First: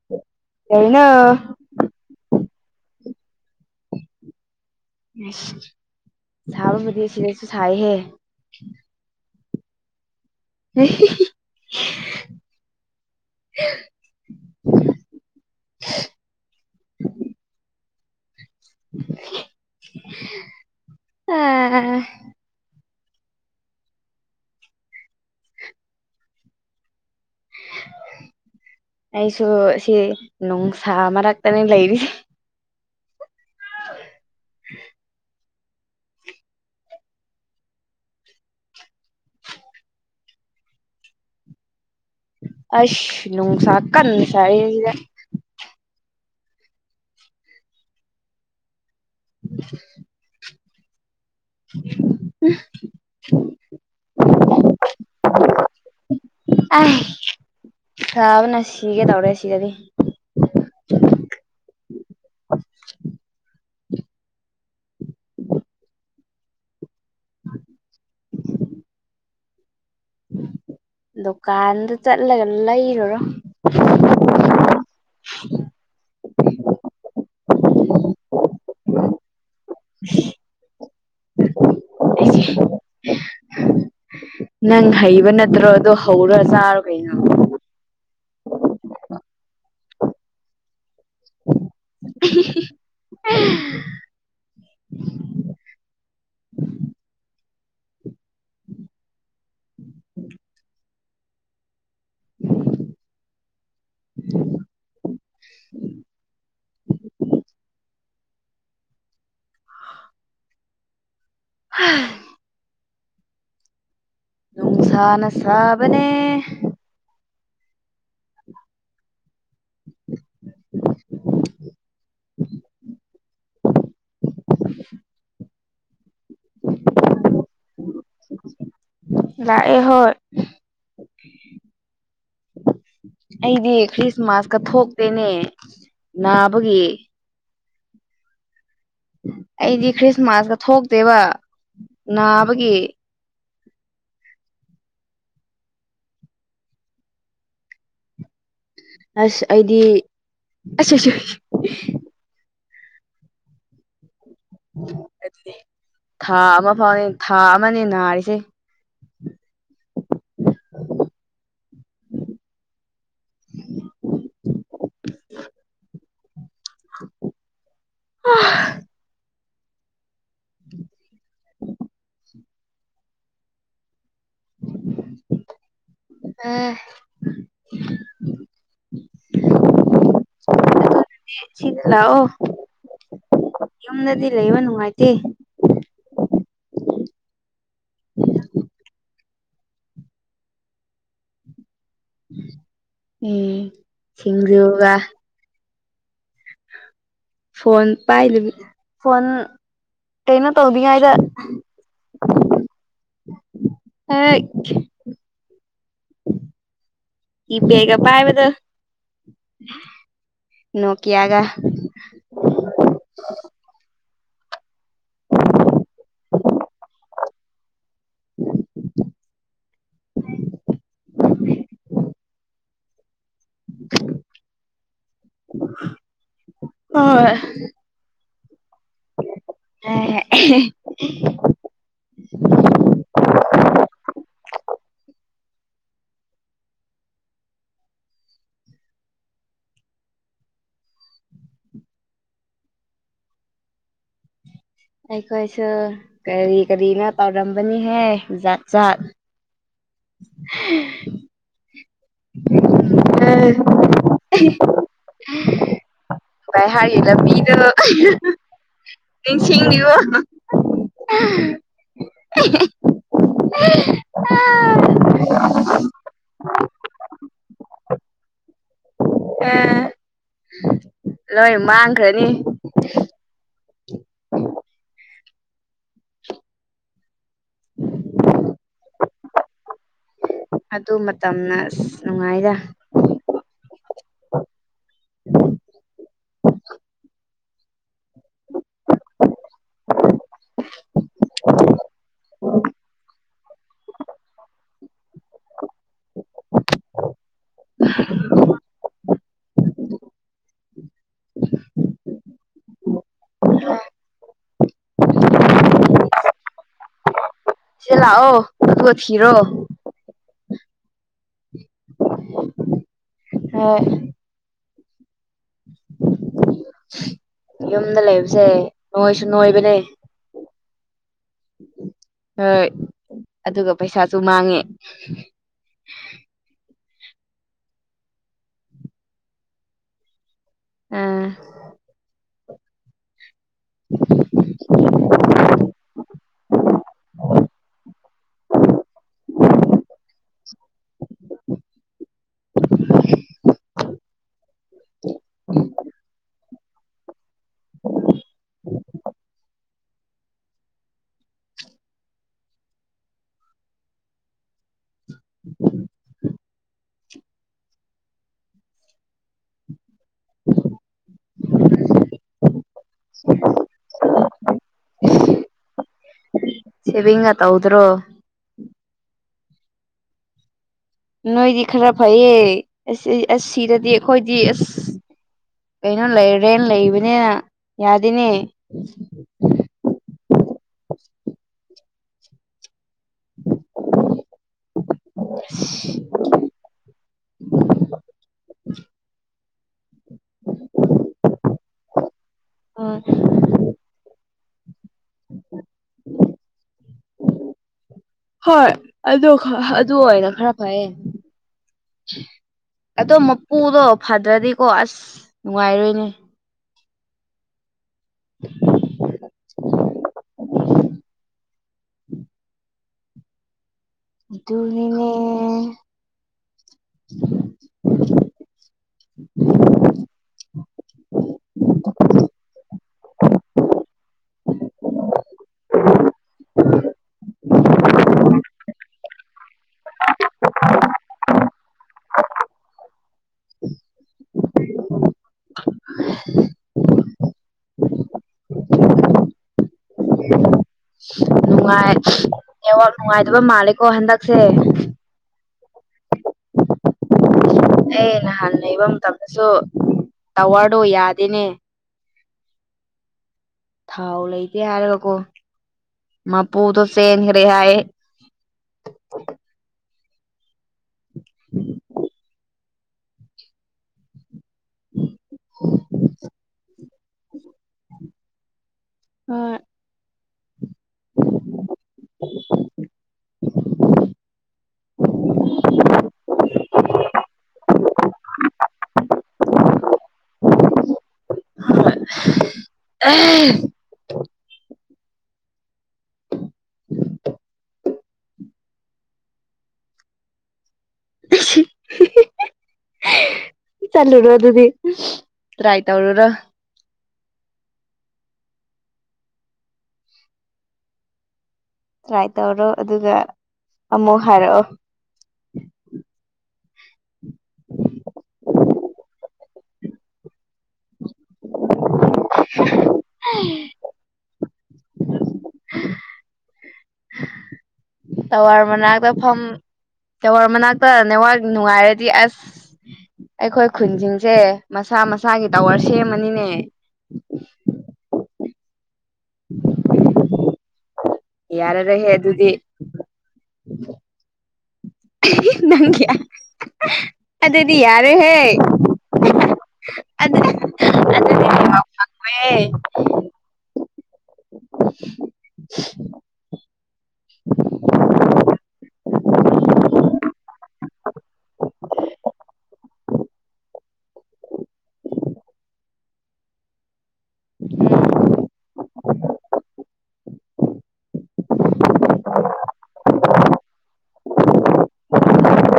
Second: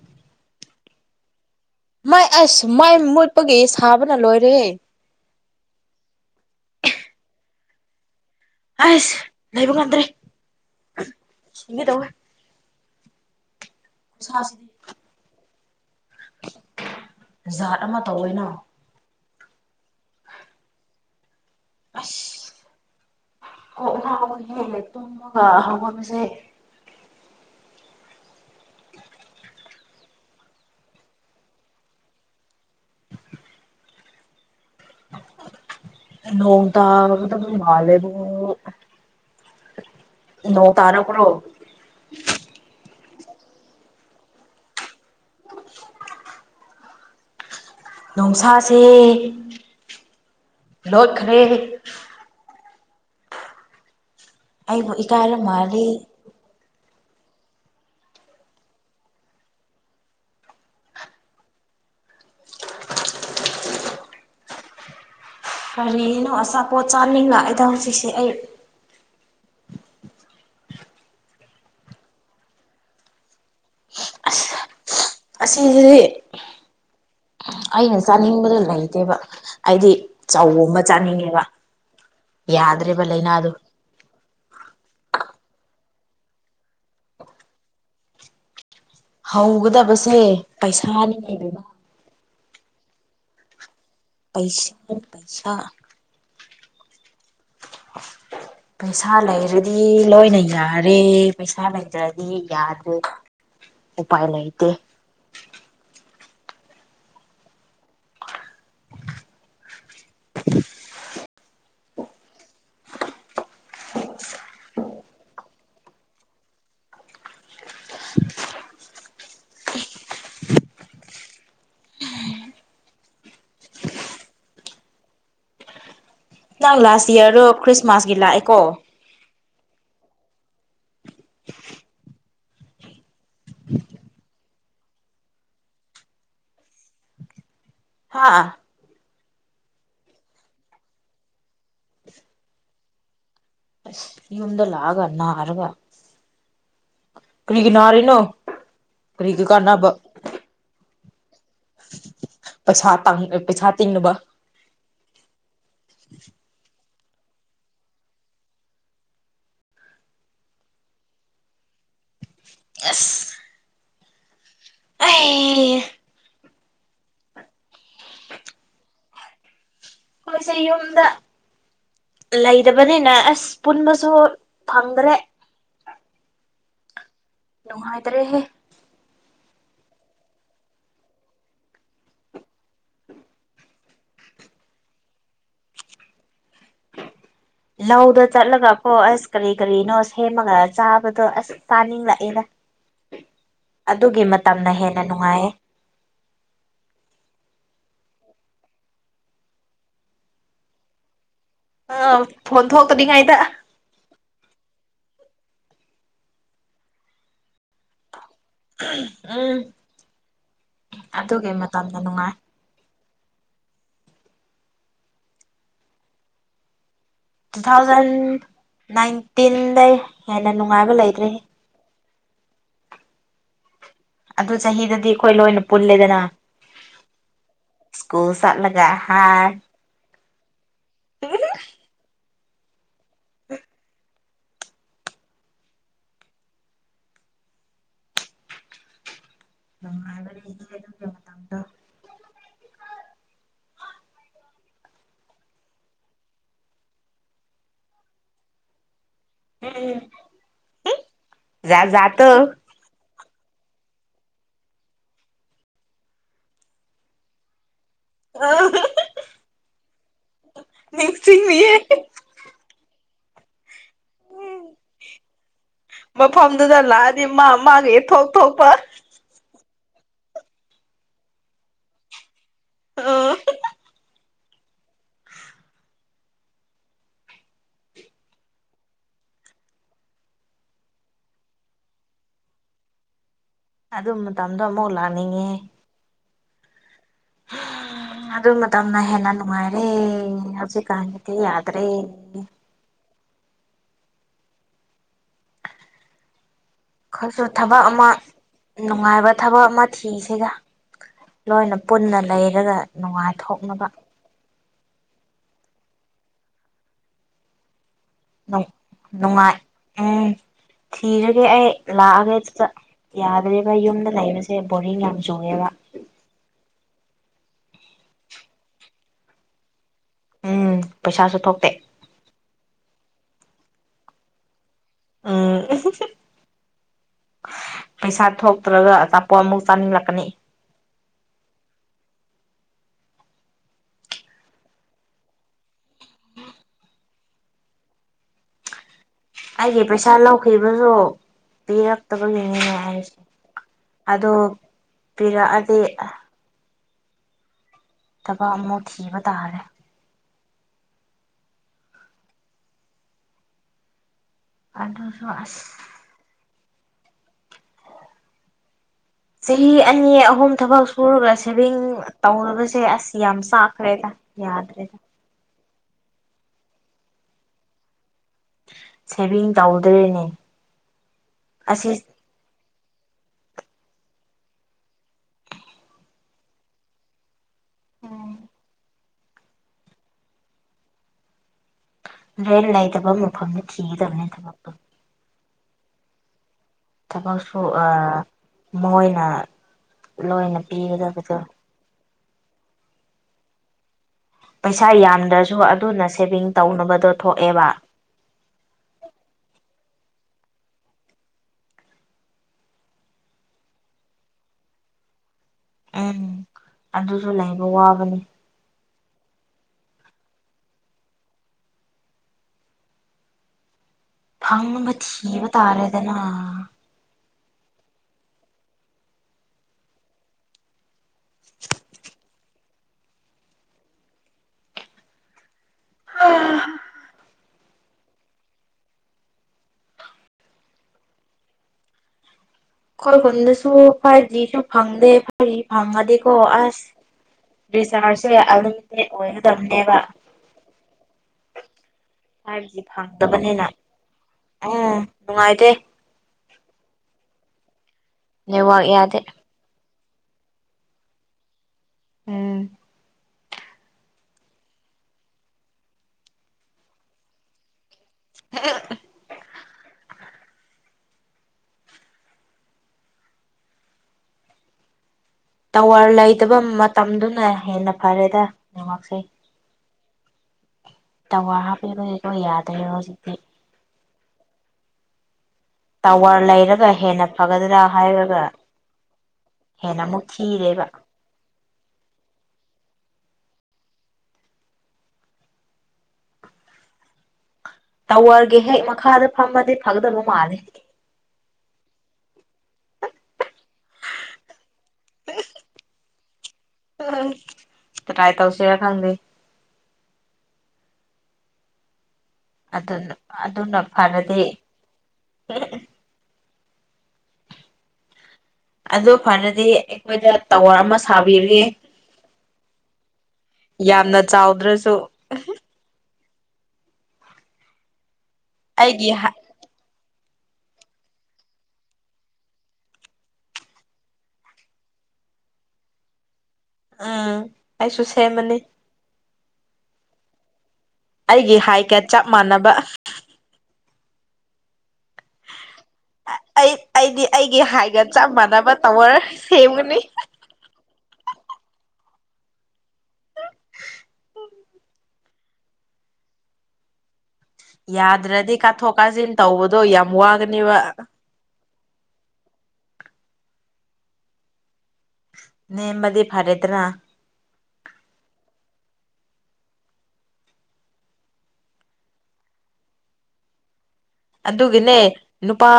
ꯀꯩꯅꫭ ꯃꫭꯏ ꯑꯁ ꯃꯩ ꯃꯨꯠꯄꯒꯤ ꯁꯥꯕꯅ ꯂꯣꯏꯔꯦꯍꯦ ꯁꯥꯕꯕꯨꯗꯤ ꯁꯤꯗꯁꯨ ꯁꯥꯏꯍꯦ ꯍꯁ ꯂꯩꯕ ꯉꯝꯗ꯭ꯔꯦ ꯁꯤꯒꯗꯧꯔꯥꯦ ꯅꯨꯡꯁꯥꯁꯦ ꯖꯥꯠ ꯑꯃ ꯇꯧꯋꯦꯅ ꯑ [inaudible] ꯑꯁ ꯀꫭꯛ ꯉꯥꯎꯋꯤꯍꯦ ꯇꯨꯝꯃꯒ ꯍꯧꯒꯠꯄꯁꯦ ꯑꯩꯁꯨ ꯁꯤ ꯅꯨꯡꯁꯥ ꯃꯔꯛꯇꯅꯦ ꯂꯩꯔꯤꯁꯦ [inaudible] ꯅꯣꯡ ꯇꯥꯒꯗꯕ ꯃꯥꯜꯂꯦꯕꯨ ꯅꯣꯡ ꯇꯥꯔꯛ ꯄ꯭ꯔꯣ ꯑꯩꯁ ꯅꯨꯡꯁꯥꯀꯟꯅ ꯁꯥꯔꯤꯉꯩꯖꯤꯗ [unintelligible] ꯅꯨꯡꯁꯥꯁꯦ ꯂꯣꯠꯈ꯭ꯔꯦ [unintelligible] ꯑꯩꯕꯨ ꯏꯀꯥꯏꯔ ꯃꯥꯜꯂꯤ ꯑꯩ ꯁꯥꯕꯅ‌ ꯁꯤꯒꯗꯧꯔꯦ ꯁꯤꯗꯗꯤ ꯀꯔꯤꯅꯣ ꯑꯆꯥꯄꯣꯠ ꯆꯥꯅꯤꯡ ꯂꯛꯑꯦ ꯇꯧꯔꯤꯁꯦ ꯑꯩ ꯗꯨꯀꯥꯟꯗ ꯆꯠꯂꯒ ꯂꯩꯔꯨꯔꯣ ꯑꯁꯤꯗꯗꯤ ꯑꯩꯅ ꯆꯥꯅꯤꯡꯕꯗꫭ ꯂꯩꯇꯦꯕ ꯑꯩꯗꯤ ꯆꯧꯒꯨꯝꯕ ꯆꯥꯅꯤꯡꯉꯦꯕ ꯑꯩꯁꯦ ꯌꯥꯗ꯭ꯔꯦꯕ ꯂꯥꯏꯅꯥꯗꯨ ꯅꯪ ꯍꯩꯕ ꯅꯠꯇ꯭ꯔꯣ ꯑꯗꯨ ꯍꯧꯔ ꯆꯥꯔꯣ ꯀꯩꯅꯣ ꯍꯧꯒꯗꯕꯁꯦ ꯄꯩꯁꯥꯅꯤꯅꯦ ꯕꯦꯝꯃ [unintelligible] ꯄꯩꯁꯥ ꯄꯩꯁꯥ ꯄꯩꯁꯥ ꯂꯩꯔꯗꯤ ꯂꯣꯏꯅ ꯌꯥꯔꯦ ꯄꯩꯁꯥ ꯂꯩꯇ꯭ꯔꯗꯤ ꯌꯥꯗ꯭ꯔꯦ ꯎꯄꯥꯏ ꯂꯩꯇꯦ ꯎꯝ [unintelligible] ꯍꯝ [inaudible] [unintelligible] ꯅꯨꯡꯁꯥꯅ ꯁꯥꯕꯅꯦ꯫ [unintelligible] [inaudible] ꯅꯪ ꯂꯥꯁ ꯌꯔꯗꯣ ꯈ꯭ꯔꯤꯁꯃꯥꯁꯀꯤ ꯂꯥꯛꯑꯦꯀꯣ? ꯂꯥꯛꯑꯦ ꯍꯣꯏ꯫ ꯑꯩꯗꯤ ꯈ꯭ꯔꯤꯁꯃꯥꯁꯀ ꯊꯣꯛꯇꯦꯅꯦ ꯅꯥꯕꯒꯤ꯫ ꯍꯥꯥ ꯑꯩꯗꯤ ꯈ꯭ꯔꯤꯁꯃꯥꯁꯀ ꯊꯣꯛꯇꯦꯕ ꯅꯥꯕꯒꯤ꯫ ꯑꯁ ꯌꯨꯝꯗ ꯂꯥꯛꯑꯒ ꯅꯥꯔꯒ꯫ ꯀꯔꯤꯒꯤ ꯅꯔꯤꯅꯣ? ꯑꯁ ꯑꯩꯗꯤ ꯑꯁ ꯑꯁ꯫ ꯄꯩꯁꯥ ꯇꯥꯡ ꯄꯩꯁꯥ ꯇꯤꯡꯅꯕ꯫ ꯊꯥ ꯑꯃ ꯐꯥꯎꯅꯤ ꯊꯥ ꯑꯃꯅꯦ ꯅꯥꯔꯤꯁꯦ꯫ ꯑꯁ [inaudible] [unintelligible] ꯑꯥ ꯑꯩꯈꯣꯏꯁꯦ ꯌꯨꯝꯗ꯫ [inaudible] ꯂꯩꯗꯕꯅꯤꯅ ꯑꯁ ꯄꯨꯟꯕꯁꯨ ꯐꯪꯗ꯭ꯔꯦ꯫ ꯑꯥ ꯅꯨꯡꯉꯥꯏꯇ꯭ꯔꯦꯍꯦ꯫ ꯑꯗꯨꯅꯅꯦ ꯑꯁꯤꯗ ꯂꯥꯛꯑꯣ꯫ [inaudible] ꯌꯨꯝꯗꯗꯤ ꯂꯩꯕ ꯅꯨꯡꯉꯥꯏꯇꯦ꯫ ꯂꯧꯗ ꯆꯠꯂꯒꯀꯣ ꯑꯁ ꯀꯔꯤ ꯀꯔꯤꯅꯣ ꯁꯦꯝꯃꯒ, ꯆꯥꯕꯗꯣ ꯑꯁ ꯆꯥꯅꯤꯡꯂꯛꯑꯦꯅ ꯎꯝ ꯑꯗꯨꯒꯤ ꯃꯇꯝꯅ ꯁꯤꯡꯖꯨꯒ ꯍꯦꯟꯅ ꯅꯨꯡꯉꯥꯏꯌꯦ꯫ ꯐꯣꯟ ꯄꯥꯏ ꯂꯩꯃꯤ ꯐꯣꯟ ꯀꯩꯅꯣ ꯇꯧꯗꯤꯉꯥꯏꯗ, ꯑꯥꯎ ꯐꯣꯟ ꯊꯣꯛꯇꯅꯤꯉꯥꯏꯗ꯫ ꯍꯦꯛ ꯀꯤꯄꯦꯠꯀ ꯄꯥꯏꯕꯗꯣ꯫ ꯎꯝ ꯅꯣꯀꯤꯌꯥꯒ ꯑꯗꯨꯒꯤ ꯃꯇꯝꯗ ꯅꯨꯡꯉꯥꯏ꯫ [inaudible] ꯇꯨ ꯊꯥꯎꯖꯟ ꯅꯥꯏꯟꯇꯤꯟꯗꯩ ꯍꯦꯟꯅ ꯅꯨꯡꯉꯥꯏꯕ ꯂꯩꯇ꯭ꯔꯦꯍꯦ꯫ [inaudible] ꯑꯗꯨ ꯆꯍꯤꯗꯗꯤ ꯑꯈꯣꯏ ꯂꯣꯏꯅ ꯄꯨꯜꯂꯦꯗꯅ꯫ ꯍꯣꯏ ꯁ꯭ꯀꯨꯜ ꯆꯠꯂꯒ ꯍꯥ꯫ [unintelligible] ꯅꯨꯡꯉꯥꯏꯕꯅꯤ ꯑꯗꯨ [unintelligible] ꯑꯩꯈꯣꯏꯁꯨ ꯀꯔꯤ ꯀꯔꯤꯅꯣ ꯇꯧꯔꯝꯕꯅꯤꯍꯦ ꯖꯥꯠ ꯖꯥꯠ꯫ [unintelligible] [inaudible] ꯖꯨꯠ ꯖꯥꯠꯇꯣ꯫ [unintelligible] [unintelligible] ꯀꯩ ꯍꯥꯏꯔꯤ ꯂꯝꯕꯤꯗꯨ [unintelligible] [unintelligible] ꯅꯤꯡꯁꯤꯡꯂꯤꯕꯣ ꯅꯤꯡꯁꯤꯡꯉꯤꯌꯦ [unintelligible] [unintelligible] ꯃꯐꯝꯗꯨꯗ ꯂꯥꯛꯑꯗꯤ ꯃꯥ ꯃꯥꯒꯤ ꯊꯣꯛ ꯊꯣꯛꯄ ꯑꯦ ꯂꯣꯏ ꯃꯥꯡꯈ꯭ꯔꯅꯤ ꯑꯣ [unintelligible] [unintelligible] [unintelligible] [unintelligible] ꯑꯗꯨ ꯃꯇꯝꯅ ꯑꯁ ꯅꯨꯡꯉꯥꯏꯗ ꯑꯗꯨ ꯃꯇꯝꯗꯣ ꯑꯃꯨꯛ ꯂꯥꯛꯅꯤꯡꯉꯦꯍꯦ [unintelligible] ꯎꯝ ꯑꯗꯨ ꯃꯇꯝꯅ ꯍꯦꯟꯅ ꯅꯨꯡꯉꯥꯏꯔꯦ ꯍꯧꯖꯤꯛꯀꯥꯟꯒꯤꯗꯤ ꯌꯥꯗ꯭ꯔꯦ [unintelligible] ꯈꯣꯏꯁꯨ ꯊꯕꯛ ꯑꯃ ꯅꯨꯡꯉꯥꯏꯕ ꯊꯕꯛ ꯑꯃ ꯊꯤꯁꯤꯗ ꯂꯣꯏꯅ ꯄꯨꯟꯅ ꯂꯩꯔꯒ ꯅꯨꯡꯉꯥꯏꯊꯣꯛꯅꯕ ꯁꯤ ꯂꯑꯣ ꯑꯗꯨꯒ ꯊꯤꯔꯣ ꯅꯨꯡꯉꯥꯏ ꯎꯝ ꯊꯤꯔꯒꯦ ꯑꯩ ꯂꯥꯛꯑꯒꯦ ꯑꯇꯨꯇ ꯌꯥꯗ꯭ꯔꯦꯕ ꯍꯣꯏ ꯌꯨꯝꯗ ꯂꯩꯕꯁ ꯁꯦ ꯕꯣꯔꯤꯡ ꯌꯥꯝ ꯆꯨꯑꯦꯕ [unintelligible] ꯌꯨꯝꯗ ꯂꯩꯕꯁꯦ ꯅꯣꯏꯁꯨ ꯅꯣꯏꯕꯅꯦ ꯎꯝ ꯄꯩꯁꯥꯁꯨ ꯊꯣꯛꯇꯦ ꯍꯣꯏ ꯑꯗꯨꯒ ꯄꯩꯁꯥꯁꯨ ꯃꯥꯡꯉꯤ ꯎꯝ [unintelligible] ꯄꯩꯁꯥ ꯊꯣꯛꯇ꯭ꯔꯒ ꯑꯆꯥꯄꯣꯠ ꯑꯃꯨꯛ ꯆꯥꯅꯤꯡꯂꯛꯀꯅꯤ ꯑꯥ [unintelligible] [unintelligible] ꯑꯩꯒꯤ ꯄꯩꯁꯥ ꯂꯧꯈꯤꯕꯁꯨ ꯄꯤꯔꯛꯇꯕꯒꯤꯅꯤꯅꯦ ꯑꯩꯁꯦ ꯑꯗꯣ ꯄꯤꯔꯛꯑꯗꯤ ꯑꯥ ꯊꯕꯛ ꯑꯃ ꯊꯤꯕ ꯇꯥꯔꯦ ꯑꯗꯨꯁꯨ ꯑꯁ ꯆꯍꯤ ꯑꯅꯤ ꯑꯍꯨꯝ ꯊꯕꯛ ꯁꯨꯔꯒ ꯁꯦꯚꯤꯡ ꯇꯧꯗꯕꯁꯦ ꯑꯁ ꯌꯥꯝ ꯆꯥꯛꯈ꯭ꯔꯦꯗ ꯌꯥꯗ꯭ꯔꯦꯗ [unintelligible] ꯁꯤꯚꯡꯒ ꯇꯧꯗ꯭ꯔꯣ ꯁꯦꯚꯤꯡ ꯇꯧꯗ꯭ꯔꯦꯅꯦ ꯅꯣꯏꯗꯤ ꯑꯁꯤ ꯈꯔ ꯐꯩꯌꯦ ꯑꯁ ꯏ ꯑꯁ ꯁꯤꯗꯗꯤ ꯑꯈꯣꯏꯗꯤ ꯑꯁ ꯀꯩꯅꯣ ꯂꯩ ꯔꯦꯟ ꯂꯩꯕꯅꯤꯅ ꯌꯥꯗꯦꯅꯦ ꯔꯦꯟ ꯂꯩꯇꯕ ꯃꯐꯝꯗ ꯊꯤꯒꯗꯕꯅꯦ ꯊꯕꯛꯇꯣ [unintelligible] ꯊꯕꯛꯁꯨ ꯑ ꯃꯣꯏꯅ ꯂꯣꯏꯅ ꯄꯤꯒꯗꯕꯗꯣ ꯎꯝ [unintelligible] ꯄꯩꯁꯥ ꯌꯥꯝꯗ꯭ꯔꯁꯨ ꯑꯗꯨꯅ ꯁꯦꯚꯤꯡ ꯇꯧꯅꯕꯗꯣ ꯊꯣꯛꯑꯦꯕ ꯍꯣꯏ ꯑꯗꯨ ꯈ ꯍ ꯑꯗꯨ ꯑꯣꯏꯅ ꯈꯔ ꯐꯩꯌꯦ ꯑꯗꯣ ꯃꯄꯨꯗꯣ ꯐꯗ꯭ꯔꯗꯤꯀꯣ ꯑꯁ ꯅꯨꯡꯉꯥꯏꯔꯣꯏꯅꯦ ꯎꯝ ꯑꯗꯨꯁꯨ ꯂꯩꯕ ꯋꯥꯕꯅꯤ [unintelligible] ꯐꯪꯅꯕ ꯑꯗꯨꯨꯅꯤꯅꯦ ꯊꯤꯕ ꯇꯥꯔꯦꯗꯅ [unintelligible] ꯑꯥ꯫ [unintelligible] ꯈꯣꯏ ꯈꯨꯟꯗꯁꯨ ꯐꯥꯚꯖꯤꯁꯨ ꯐꯪꯗꯦ ꯐ꯭ꯔꯤ ꯐꯪꯉꯗꯤꯀꯣ ꯑꯁ꯫ ꯔꯤꯆꯥꯔꯁꯦ ꯎꯞꯂꯤꯃꯤꯇꯦꯗ ꯑꯣꯏꯒꯗꯕꯅꯦꯕ꯫ ꯅꯨꯡꯉꯥꯏ ꯐꯥꯏꯚ ꯖꯤ ꯅꯦꯋꯛ ꯅꯨꯡꯉꯥꯏꯗꯕ ꯐꯪꯗꯕꯅꯤꯅ ꯃꯥꯜꯂꯦꯀꯣ ꯍꯟꯗꯛꯁꯦ꯫ ꯎꯝ ꯅꯨꯡꯉꯥꯏꯇꯦ꯫ ꯑꯦ ꯅꯍꯥꯟ ꯂꯩꯕ ꯅꯦꯠꯋꯥꯛ ꯌꯥꯗꯦ ꯃꯇꯝꯗꯁꯨ ꯇꯋꯥꯔꯗꯣ ꯌꯥꯗꯦꯅꯦ꯫ ꯎꯝ ꯊꯥꯎ ꯂꯩꯇꯦ ꯍꯥꯏꯔꯒꯀꯣ ꯃꯄꯨꯗꯣ ꯆꯦꯟꯈ꯭ꯔꯦ ꯍꯥꯏꯑꯦ꯫ [unintelligible] [unintelligible] [unintelligible] ꯇꯋꯥꯔ ꯂꯩꯇꯕ ꯃꯇꯝꯗꯨꯅ ꯍꯦꯟꯅ ꯐꯔꯦꯗ ꯅꯦꯋꯥꯛꯁꯦ꯫ ꯍꫭꯏ꯫ ꯇꯋꯥꯔ ꯍꯥꯞꯄꯤꯕꯒꯤꯀꯣ ꯌꯥꯗ꯭ꯔꯦ ꯍꯧꯖꯤꯛꯇꯤ꯫ [unintelligible] ꯇꯋꯥꯔ ꯂꯩꯔꯒ ꯍꯦꯟꯅ ꯐꯒꯗ꯭ꯔꯥ ꯍꯥꯏꯔꯒ꯫ ꯍꯦꯟꯅ ꯑꯃꯨꯛꯊꯤꯔꯦꯕ꯫ ꯍꫭꯏ [unintelligible] ꯇꯥꯋꯔꯒꯤ ꯍꯦꯛ ꯃꯈꯥꯗ ꯐꯝꯃꯗꯤ ꯐꯒꯗꯕ ꯃꯥꯜꯂꯦ꯫ [unintelligible] [unintelligible] ꯆꯠꯂꯨꯔꯣ ꯑꯗꯨꯗꯤ ꯇ꯭ꯔꯥꯏ ꯇꯧꯔꯨꯔꯣ꯫ [unintelligible] ꯇ꯭ꯔꯥꯏ ꯇꯧꯁꯤꯔ ꯈꯪꯗꯦ꯫ ꯇ꯭ꯔꯥꯏ ꯇꯧꯔꯣ꯫ ꯑꯗꯨꯅ ꯑꯗꯨꯒ ꯑꯗꯨꯅ ꯑꯃꯨꯛ ꯐꯔꯗꯤ ꯍꯥꯏꯔꯛꯑꯣ [unintelligible] ꯑꯗꯨ ꯐꯔꯗꯤ ꯈꯣꯏꯗ ꯇꯋꯥꯔ ꯑꯃ ꯁꯥꯕꯤꯔꯤ꯫ ꯌꯥꯝꯅ ꯆꯥꯎꯗ꯭ꯔꯁꯨ꯫ ꯇꯥꯋꯔ ꯃꯅꯥꯛꯇ ꯑꯩꯒꯤ ꯐꯝ ꯇꯋꯥꯔ ꯃꯅꯥꯛꯇ ꯅꯦꯋꯥꯛ ꯅꯨꯡꯉꯥꯏꯔꯗꯤ ꯑꯁ꯫ ꯑꯩꯈꯣꯏ ꯈꯨꯟꯁꯤꯡꯁꯦ ꯃꯁꯥ ꯃꯁꯥꯒꯤ ꯇꯥꯋꯔ ꯁꯦꯝꯃꯅꯤꯅꯦ꯫ ꯑꯩꯁꯨ ꯁꯦꯝꯃꯅꯤ꯫ [unintelligible] ꯑꯩꯒꯤ ꯍꯥꯏꯒ ꯌꯥꯔꯔꫭꯏꯍꯦ ꯆꯞ ꯑꯗꯨꯗꯤ꯫ ꯃꯥꯟꯅꯕ [unintelligible] ꯅꯪꯒꯤ ꯑ ꯑꯩ ꯑꯩꯗꯤ ꯑꯩꯒꯤ ꯑꯗꯨꯗꯤ ꯍꯥꯏꯒ ꯆꯞ ꯌꯥꯔꯣꯏꯍꯦ ꯃꯥꯟꯅꯕ ꯇꯥꯋꯔ ꯁꯦꯝꯒꯅꯤ꯫ ꯑꯗ ꯑꯗꯨꯗꯤ [inaudible] [unintelligible] ꯌꯥꯗ꯭ꯔꯗꯤ ꯀꯥꯊꯣꯛ ꯀꯥꯖꯤꯟ ꯇꯧꯕꯗꯣ ꯌꯥꯝ ꯋꯥꯒꯅꯤꯕ꯫ ꯅꯦꯝꯃꯗꯤ ꯐꯥꯔꯦꯗꯅꯥ꯫ [unintelligible] ꯑꯗꯨꯒꯤꯅꯦ ꯅꯨꯄꯥ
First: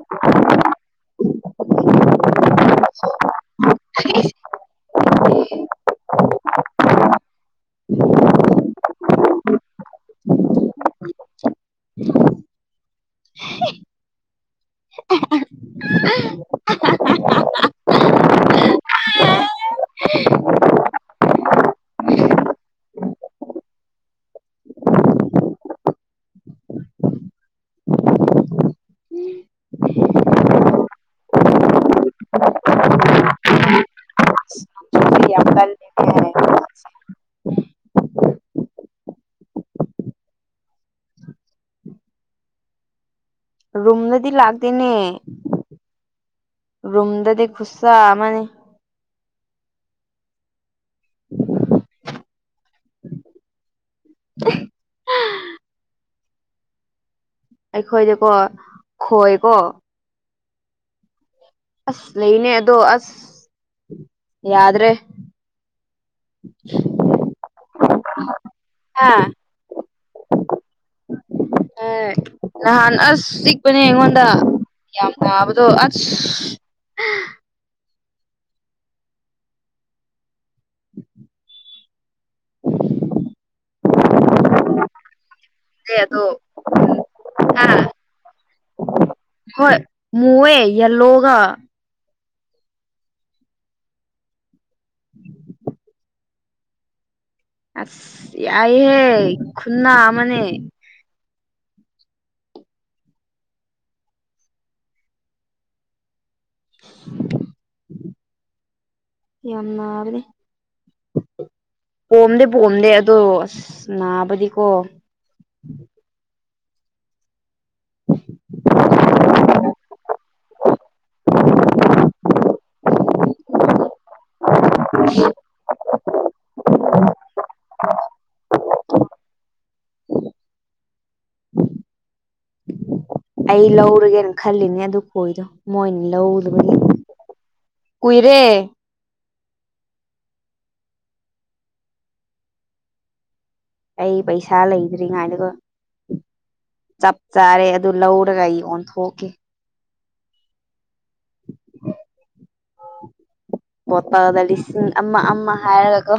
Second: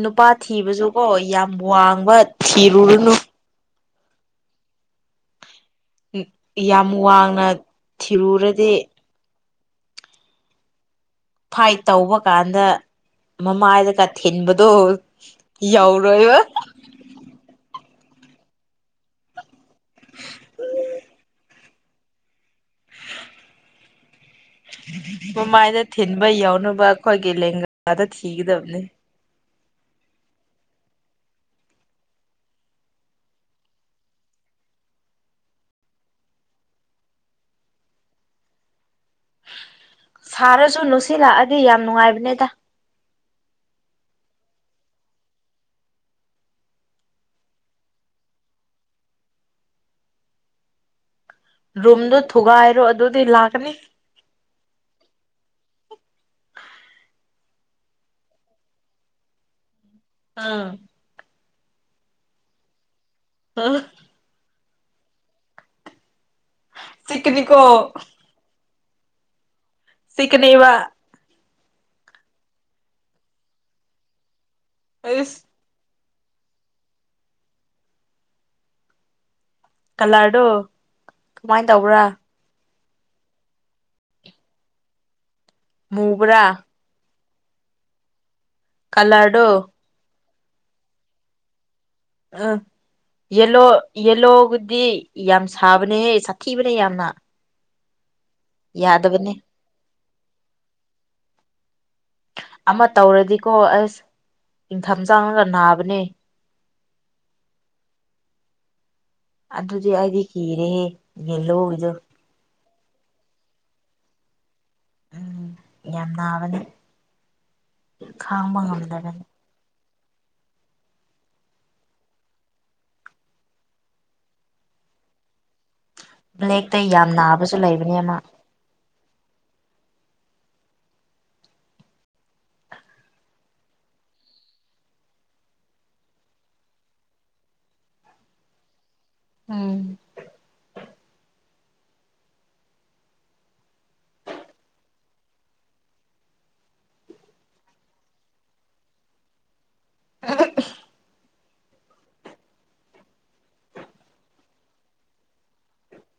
ꯅꯨꯄꯥ ꯊꯤꯕꯁꯨ ꯀꯣ ꯌꯥꯝ ꯋꯥꯡꯕ ꯊꯤꯔꯨꯔꯨꯅꯨ꯫ ꯏ ꯌꯥꯝ ꯋꯥꯡꯅ ꯊꯤꯔꯨꯔꯗꯤ ꯐꯥꯏꯠ ꯇꯧꯕ ꯀꯥꯟꯗ ꯃꯃꯥꯏꯗꯒ ꯊꯤꯟꯕꯗꯣ꯫ ꯌꯧꯔꯣꯏꯕ [unintelligible] ꯎꯝ [inaudible] ꯃꯃꯥꯏꯗ ꯊꯤꯟꯕ ꯌꯥꯎꯅꯕ ꯑꯩꯈꯣꯏꯒꯤ ꯂꯦꯡꯒꯥꯗ ꯊꯤꯒꯗꯕꯅꯤ ꯑꯗꯨꯁꯨ ꯌꯥꯝ ꯒꯥꯟ [unintelligible] ꯁꯥꯔꯁꯨ ꯅꯨꯡꯁꯤꯠ ꯂꯥꯛꯑꯗꯤ ꯌꯥꯝ ꯅꯨꯡꯉꯥꯏꯕꯅꯤꯗ ꯔꯨꯝꯗꯗꯤ ꯂꯥꯛꯗꯅꯦ ꯔꯨꯝꯗꯗꯤ ꯈꯨꯨꯠꯁꯥ ꯑꯃꯅꯤ ꯔꯨꯝꯗꯣ ꯊꯨꯒꯥꯏꯔꯣ ꯑꯗꯨꯗꯤ ꯂꯥꯛꯀꯅꯤ ꯑꯦ ꯑꯩꯈꯣꯏꯗꯤꯀꯣ ꯈꯣꯏꯀꯣ ꯑꯝ ꯑꯁ ꯂꯩꯅꯦ ꯑꯗꯣ ꯑꯁ ꯑꯝ ꯌꯥꯗ꯭ꯔꯦ ꯆꯤꯛꯒꯅꯤꯀꯣ ꯍꯥꯥ ꯆꯤꯛꯒꯅꯤꯕ ꯍꯣꯢ ꯅꯍꯥꯟ ꯑꯁ ꯆꯤꯛꯄꯅꯦ ꯑꯩꯉꯣꯟꯗ ꯌꯥꯝ ꯑꯩꯁ ꯅꯕꯥꯅꯦ ꯑꯗꯣ ꯑꯁ ꯀꯂꯔꯗꯨ ꯀꯃꯥꯏꯅ ꯇꯧꯕ꯭ꯔꯥ ꯑ [unintelligible] ꯃꯨꯕ꯭ꯔꯥ ꯑꯗꯣ ꯍꯥ ꯀꯂꯔ ꯗꯣ ꯍꯣꯏ ꯃꯨꯋꯦ ꯌꯦꯂꯣꯒ ꯑꯥ ꯌꯦꯂꯣ ꯌꯦꯜꯂꯣꯕꯨꯗꯤ ꯌꯥꯝ ꯁꯥꯕꯅꯦꯍꯦ ꯁꯥꯊꯤꯕꯅꯤ ꯌꯥꯝꯅ ꯑꯁ ꯌꯥꯏꯍꯦ ꯌꯥꯗꯕꯅꯦ ꯈꯨꯨꯟꯅꯥ ꯑꯃꯅꯦ ꯑꯃ ꯇꯧꯔꯗꯤꯀꯣ ꯑꯁ ꯏꯪꯊꯝ ꯆꯥꯡꯉꯒ ꯅꯥꯕꯅꯦ [inaudible] ꯌꯥꯝ ꯑꯗꯨꯗꯤ ꯅꯥꯕꯅꯦ ꯑꯩꯗꯤ ꯀꯤꯔꯦꯍꯦ ꯌꯦꯂꯣꯒꯤꯗꯣ ꯄꯣꯝꯗꯤ ꯄꯣꯝꯗꯦ ꯑꯗꯣ ꯑꯁ ꯅꯥꯕꯗꯤꯀꯣ ꯎꯝ ꯌꯥꯝ ꯅꯥꯕꯅꯤ ꯈꯥꯡꯕ ꯉꯝꯗꯕꯅꯤ [inaudible] [inaudible] ꯕ꯭ꯂꯦꯛꯇ ꯌꯥꯝ ꯅꯥꯕꯁꯨ ꯂꯩꯕꯅꯦ ꯑꯃ ꯑꯩ ꯂꯧꯔꯒꯦꯅ ꯈꯜꯂꯤꯅꯦ ꯑꯗꯨ ꯀꯣꯏꯗꯣ ꯃꯣꯏꯅ ꯂꯧꯗꯕꯒꯤ ꯀꯨꯏꯔꯦ ꯎꯝ ꯑꯩ ꯄꯩꯁꯥ ꯂꯩꯗ꯭ꯔꯤꯉꯥꯏꯗꯒꯣ ꯆꯞ ꯆꯥꯔꯦ ꯑꯗꯨ ꯂꯧꯔꯒ ꯑꯩ ꯌꯣꯟꯊꯣꯛꯀꯦ [unintelligible] ꯄꯣꯠꯇꯜꯗ ꯂꯤꯁꯤꯡ ꯑꯃ ꯑꯃ ꯍꯥꯏꯔꯒꯒꯣ